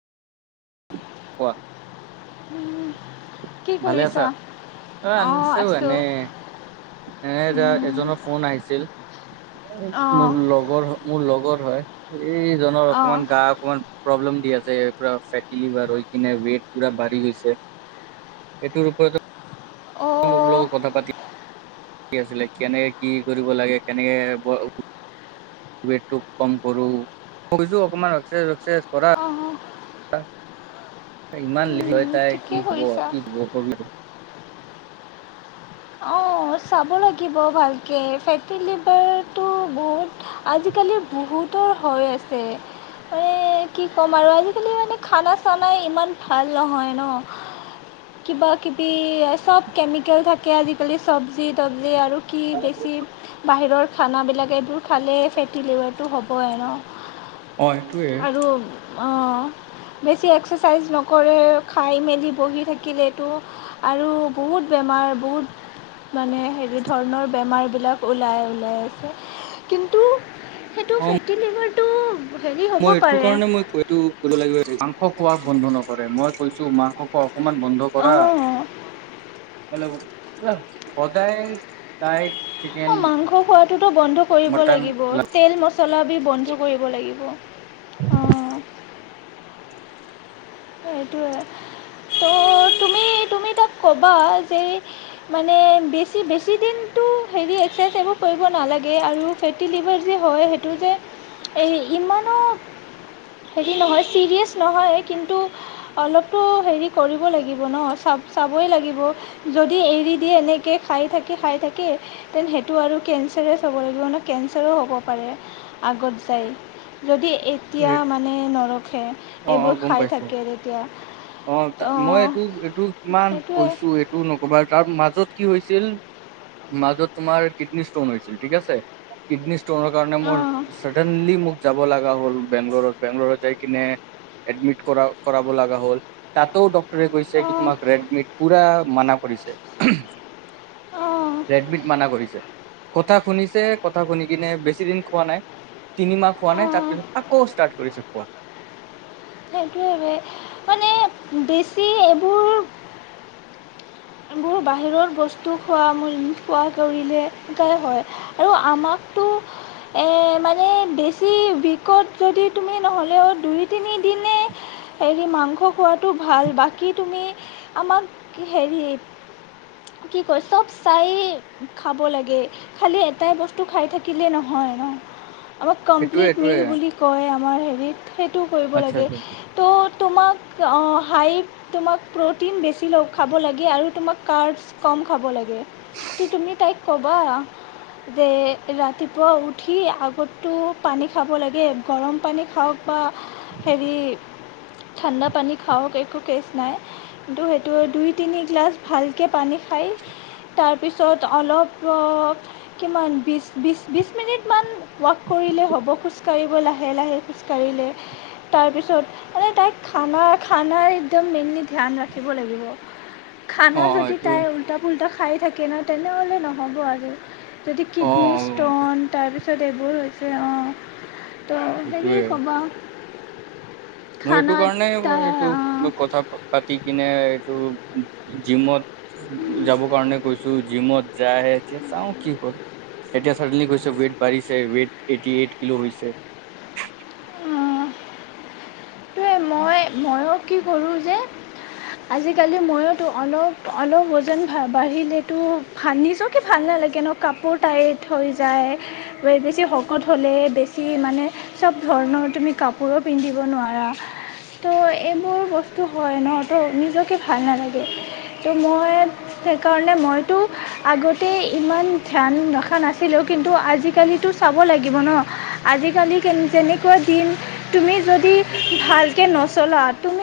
কোৱা উম কি ভালে আছা কৰিছা অ অঁ আনিছেও আছোঁ এনে এ উম, এজনৰ ফোন আহিছিল অঁ মোৰ লগৰ মোৰ লগৰ হয় এইজনৰ অঁ অকমান গা অকনমান প্ৰব্লেম দি আছে যে পুৰা ফেটি লিভাৰ হৈ কিনে ৱেট পুৰা বাঢ়ি গৈছে এইটোৰ ওপৰতো অঁ মোৰ লগত কথা পাতি কি আছিলে কেনেকে কি কৰিব লাগে কেনেকে? ৱেটটো কম কৰো কৰিছো অকমান আছে। অহ অহ। ইমান লয় কি ঠিকেই হ কৰিছা কি হ কবি? অ' চাব লাগিব ভালকে ফেটি লিভাৰটো বহুত আজিকালি বহুতৰ হৈ আছে মানে কি ক'ম আৰু আজিকালি মানে খানা চানাই ইমান ভাল নহয় ন কিবা কিবি চব কেমিকেল থাকে। আজিকালি চবজি তবজি আৰু কি বেছি বাহিৰৰ? খানাবিলাক এইবোৰ খালেই ফেটি লিভাৰটো হ'বই আৰু ন অ' এইটোয়ে আৰু বেছি এক্সাৰচাইজ নকৰে। খাই মেলি বহি থাকিলেতো আৰু বহুত বেমাৰ বহুত মানে হেৰি ধৰণৰ বেমাৰবিলাক ওলাই ওলাই আছে কিন্তু সেইটো অ ফেটিলিভাৰ মই এইটো কাৰণে মই কৈ কৰিব লাগিব মাংস খোৱাক বন্ধ নকৰে মই কৈছো মাকক কক অক'মান বন্ধ কৰা অঁ অঁ মই সদায় তাইক। অ' মাংস খোৱাটোতো বন্ধ কৰিব মটন লাগিব তেল মছলা বি বন্ধ কৰিব লাগিব। অহ সেইটোৱে ত' তুমি তুমি তাক ক'বা যে মানে বেছি বেছি দিনটো হেৰি এক্সাৰচাইজ এইবোৰ কৰিব নালাগে আৰু ফেটি লিভাৰ যি হয় সেইটো যে এই ইমানো হেৰি নহয় চিৰিয়াছ নহয় কিন্তু অলপতো হেৰি কৰিব লাগিব ন চাব চাবই লাগিব যদি এৰিদিয়ে এনেকৈ খাই থাকি খাই থাকে তেন সেইটো আৰু কেঞ্চাৰে চাব লাগিব ন কেঞ্চাৰো হ'ব পাৰে আগত যাই যদি এতিয়া মানে নৰখে অ অ এইবোৰ গম খাই পাইছো থাকে। তেতিয়া অ' মই এইটো এইটো কিমান সেইটোৱে কৈছো এইটো নকবা তাৰ মাজত কি হৈছিল মাজত তোমাৰ কিটনি স্তন হৈছিল ঠিক আছে কিটনি অহাৰ কাৰণে মোৰ অঁ চাৰদেনলী মোৰ যাব লগা হ'ল বেংলৰত। বেংলৰত যায় গিনে এডমিন কৰাব লগা হ'ল তাতো ডক্টৰে কৈছে কি অঁ তোমাক ৰেডমিড পুৰা মানা কৰিছে। অঁ ৰেডমিত মানা কৰিছে। কথা শুনিছে কথা শুনি কিনে বেছি দিন খোৱা নাই তিনিমাহ খোৱা নাই অঁ তাৰপিছত আকৌ ষ্টাৰ্ট কৰিছে খোৱা। সেইটোৱে যে মানে বেছি এইবোৰ বাহিৰৰ বস্তু খোৱা খোৱা কৰিলে এনেকাই হয় আৰু আমাকতো এ মানে বেছি বিষত যদি তুমি নহ'লেও দুই তিনিদিনে হেৰি মাংস খোৱাটো ভাল বাকী তুমি আমাক হেৰি কি কয় চব চাই খাব লাগে খালি এটাই বস্তু খাই থাকিলে নহয় ন আমাক সেইটোয়ে কমপ্লিট এইটোয়ে মিল বুলি কয় মই হেৰিত সেইটোও কৰিব আচ্ছা লাগে, আচ্ছা ত' তোমাক অ' হাই তোমাক প্ৰ'টিন বেছি ল-খাব লাগে আৰু তোমাক কাৰ্বছ কম খাব লাগে । তো তুমি তাইক ক'বা যে ৰাতিপুৱা উঠি আগত তো পানী খাব লাগে, গৰম পানী খাওঁক বা হেৰি ঠাণ্ডা পানী খাওঁক একো কেচ নাই। কিন্তু সেইটো দুই-তিনি গিলাছ ভালকে পানী খাই তাৰ তাৰপিছত অলপ অ' কিমান বিছ- বিছ- বিছ মিনিটমান ৱ'ক কৰিলে হ'ব। খোজকাঢ়িব লাহে-লাহে খোজকাঢ়িলে । তাৰপিছত মানে তাই খানা- খানা একদম মেইনলি ধ্যান ৰাখিব লাগিব। অ খানা যদি এইটো তাই উল্টা-পুল্টা খাই থাকে ন'? তেনেহ'লে নহ'ব আৰু। তাতে অ কিডনী ষ্ট'ন, তাৰপিছত এইবোৰ হৈ তে অ'। ত' হেৰি এইটোয়ে ক'বা। মই এইটো খানাত কাৰণে, এইটো, তাই কথা পাতি কিনে এইটো জিমত যাব কাৰণে কৈছো, জিমত যায় এতিয়া চাওঁ কি হ'ল এতিয়া চাডেনলি কৈছে, ৱেইট বাঢ়িছে, ৱেট এইটি-এইট কিলো হৈছে। উম সেইটোয়ে, মই, ময়ো কি কৰোঁ যে আজিকালি ময়োতো অলপ অলপ ওজন বাঢ়িলেতো ভা-নিজকেটো ভাল নালাগে ন কাপোৰ টাইট হৈ যায়, বেছি শকত হ'লে বেছি মানে চব ধৰণৰ তুমি কাপোৰো পিন্ধিব নোৱাৰা! তো এইবোৰ বস্তু হয় ন'? তো নিজকে ভাল নালাগে । তো মই সেইকাৰণে- মইতো আগতে ইমান ধ্যান ৰখা নাছিলোঁ, কিন্তু আজিকালিতো চাব লাগিব ন'? আজিকালি কেন- কেনেকুৱা দিন। তুমি যদি ভালকে নচলোৱা তুমি